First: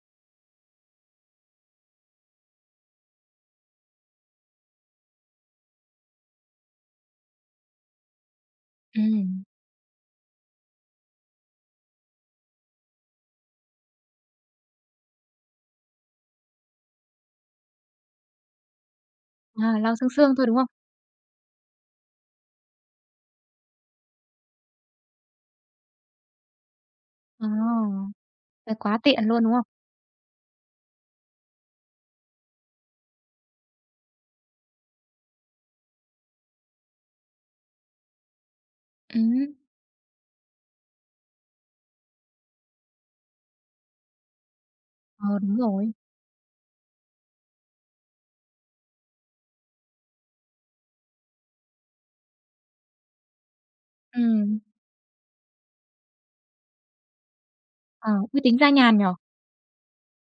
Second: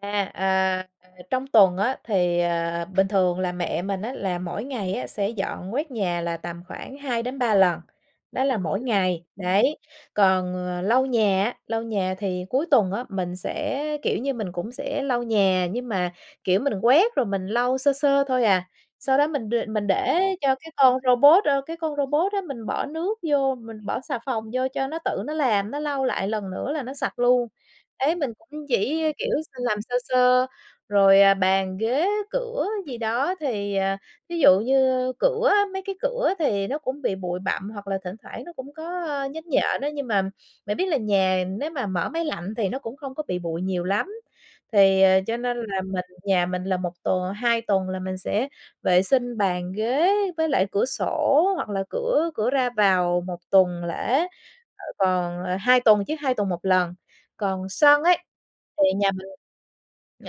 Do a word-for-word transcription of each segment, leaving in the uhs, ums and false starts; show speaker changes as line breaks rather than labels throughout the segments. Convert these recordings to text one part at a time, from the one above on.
À, à, à, trong tuần á thì, ờ, bình thường là mẹ mình á là mỗi ngày á sẽ dọn quét nhà là tầm khoảng hai đến ba lần, đó là mỗi ngày.
Ừm.
Đấy, còn, ờ, lau nhà á, lau nhà thì cuối tuần á, mình sẽ, kiểu như, mình cũng sẽ lau nhà, nhưng mà, kiểu, mình quét rồi mình lau sơ sơ thôi à. Sau đó mình đ
À,
mình
lau sương
để
sương thôi,
cho
đúng không?
cái con robot, ơ, cái con robot á mình bỏ nước vô, mình bỏ xà phòng vô cho nó tự nó làm, nó lau lại lần nữa là nó sạch
Ồ!
luôn. Ế, mình cũng
Vậy quá
chỉ, ơ,
tiện
kiểu,
luôn,
s
đúng không?
làm sơ sơ, rồi, à, bàn, ghế, cửa gì đó thì, à, ví dụ như cửa á, mấy cái cửa thì nó cũng bị bụi bặm, hoặc là thỉnh thoảng nó cũng có, ơ, nhến
Ừm.
nhện á. Nhưng mà bạn biết là nhà nếu mà mở máy lạnh thì nó cũng không có bị bụi nhiều lắm, thì, ờ, cho
Ờ,
nên
đúng
là
rồi.
mình nhà mình là một t hai tuần là mình sẽ vệ sinh bàn ghế với lại cửa sổ, hoặc là cửa cửa ra vào một tuần lễ,
Ừm.
ờ, còn ờ, hai tuần chứ, hai tuần một lần. Còn sân
Ờ,
ấy
thế tính ra
thì
nhàn nhỉ?
nhà mình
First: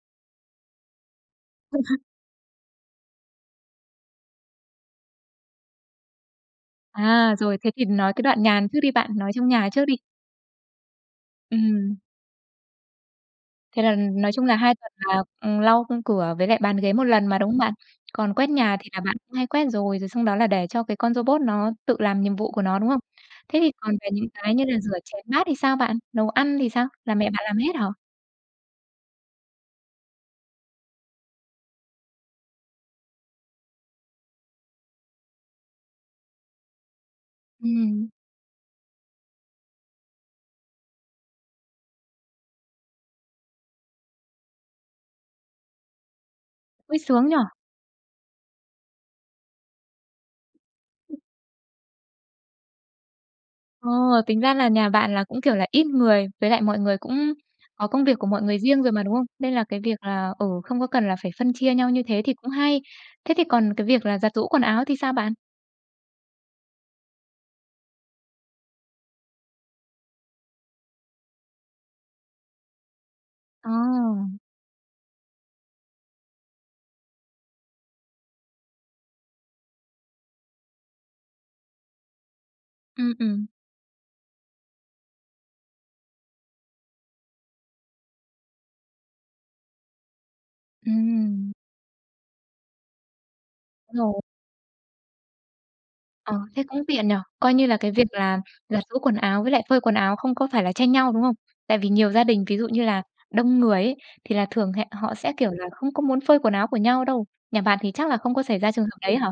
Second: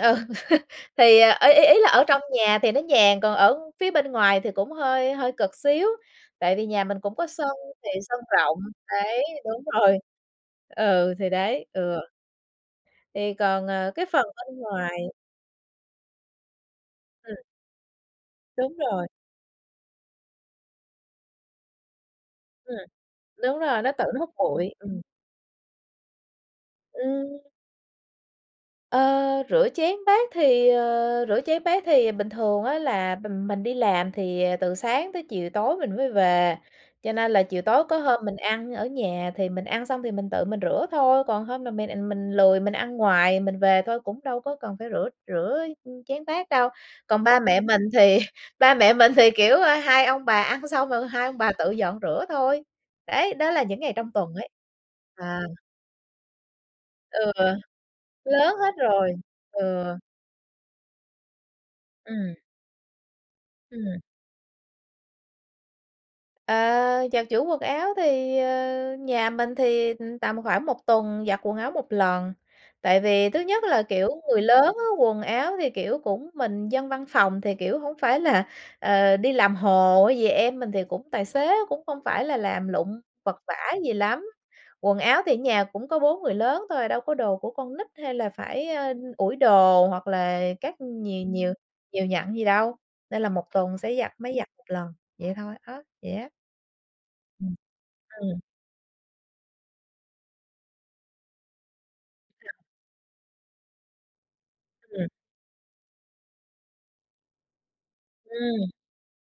ừ, thì, à, ý ý ý là ở trong nhà thì nó nhàn còn ở phía bên ngoài thì cũng hơi hơi cực xíu, tại vì nhà mình cũng có
À,
sân
rồi. Thế thì
thì
nói
sân
cái đoạn
rộng.
nhàn trước đi bạn,
Đấy,
nói trong
đúng
nhà trước đi.
rồi Ừ, thì đấy.
Ừm.
Ừ. Thì còn,
Thế là,
ờ, cái
ừm,
phần
nói chung là
bên
hai tuần
ngoài
là, ừm, lau, ư, cửa với lại bàn ghế một lần
Ừm.
mà, đúng không bạn? Còn quét
Đúng
nhà thì là
rồi.
bạn cũng hay quét rồi, rồi xong đó là để cho cái con robot nó tự làm nhiệm vụ của
Ừm.
nó, đúng không?
Đúng
Thế thì
rồi, nó
còn
tự
về
nó
những
hút
cái như
bụi.
là rửa
Ừm.
chén bát thì sao bạn? Nấu ăn thì sao? Là mẹ
Ừm.
bạn làm hết hả?
Ơ, rửa chén bát thì ờ, rửa chén bát thì bình thường á là mình mình đi làm thì, ờ, từ sáng tới chiều tối mình mới về. Cho nên là chiều tối có
Ừm.
hôm mình ăn ở nhà thì mình ăn xong thì mình tự mình rửa thôi. Còn hôm mà m à, mình lười mình ăn ngoài, mình về thôi cũng đâu có cần phải rửa rửa, ư, chén bát đâu.
Ôi,
Còn
sướng nhỉ?
ba mẹ mình thì ba mẹ mình thì, kiểu, ơ, hai ông bà ăn xong rồi hai ông bà tự dọn rửa thôi. Đấy, đó là những
Ồ,
ngày trong tuần
tính
ấy.
ra là nhà bạn là
À.
cũng, kiểu là, ít người, với lại mọi người
Ừ.
cũng có công việc của mọi
Lớn
người
hết
riêng rồi mà,
rồi.
đúng không? Nên là cái
Ừ.
việc là, ừ, không có cần là phải phân chia nhau như thế thì
Ừm.
cũng hay. Thế thì còn cái
Ừm.
việc là giặt giũ quần áo thì sao bạn?
À, giặt giũ quần áo thì, ờ, nhà mình thì, ừm, tầm khoảng một tuần giặt quần áo một lần. Tại vì thứ nhất là, kiểu,
À!
người lớn á, quần áo thì, kiểu, cũng mình dân văn phòng thì, kiểu, hổng phải là, ờ, đi làm hồ hay gì, em mình thì cũng tài tế cũng không phải là làm lụng
Ừm,
vật
ừm.
vã gì lắm, quần áo thì ở nhà cũng có bốn người lớn thôi, đâu có đồ của con nít hay là phải, a, ủi đồ, hoặc là các nh nhiều
Ừm.
nhiều nhặn gì đâu, nên là một tuần sẽ
[unintelligible]
giặt
rồi.
máy giặt một lần. Vậy thôi á, vậy á.
Ờ, thế cũng tiện nhỉ? Coi
Ừm.
như là cái việc
Ừm.
là giặt giũ quần áo với lại phơi quần áo không có phải là tranh nhau, đúng không? Tại vì nhiều gia đình ví dụ như là đông người ấy, thì là thường hẹ
Ừm.
họ sẽ, kiểu là, không có muốn phơi quần áo của nhau đâu. Nhà bạn thì chắc là không có xảy
Ừm.
ra trường hợp đấy hả?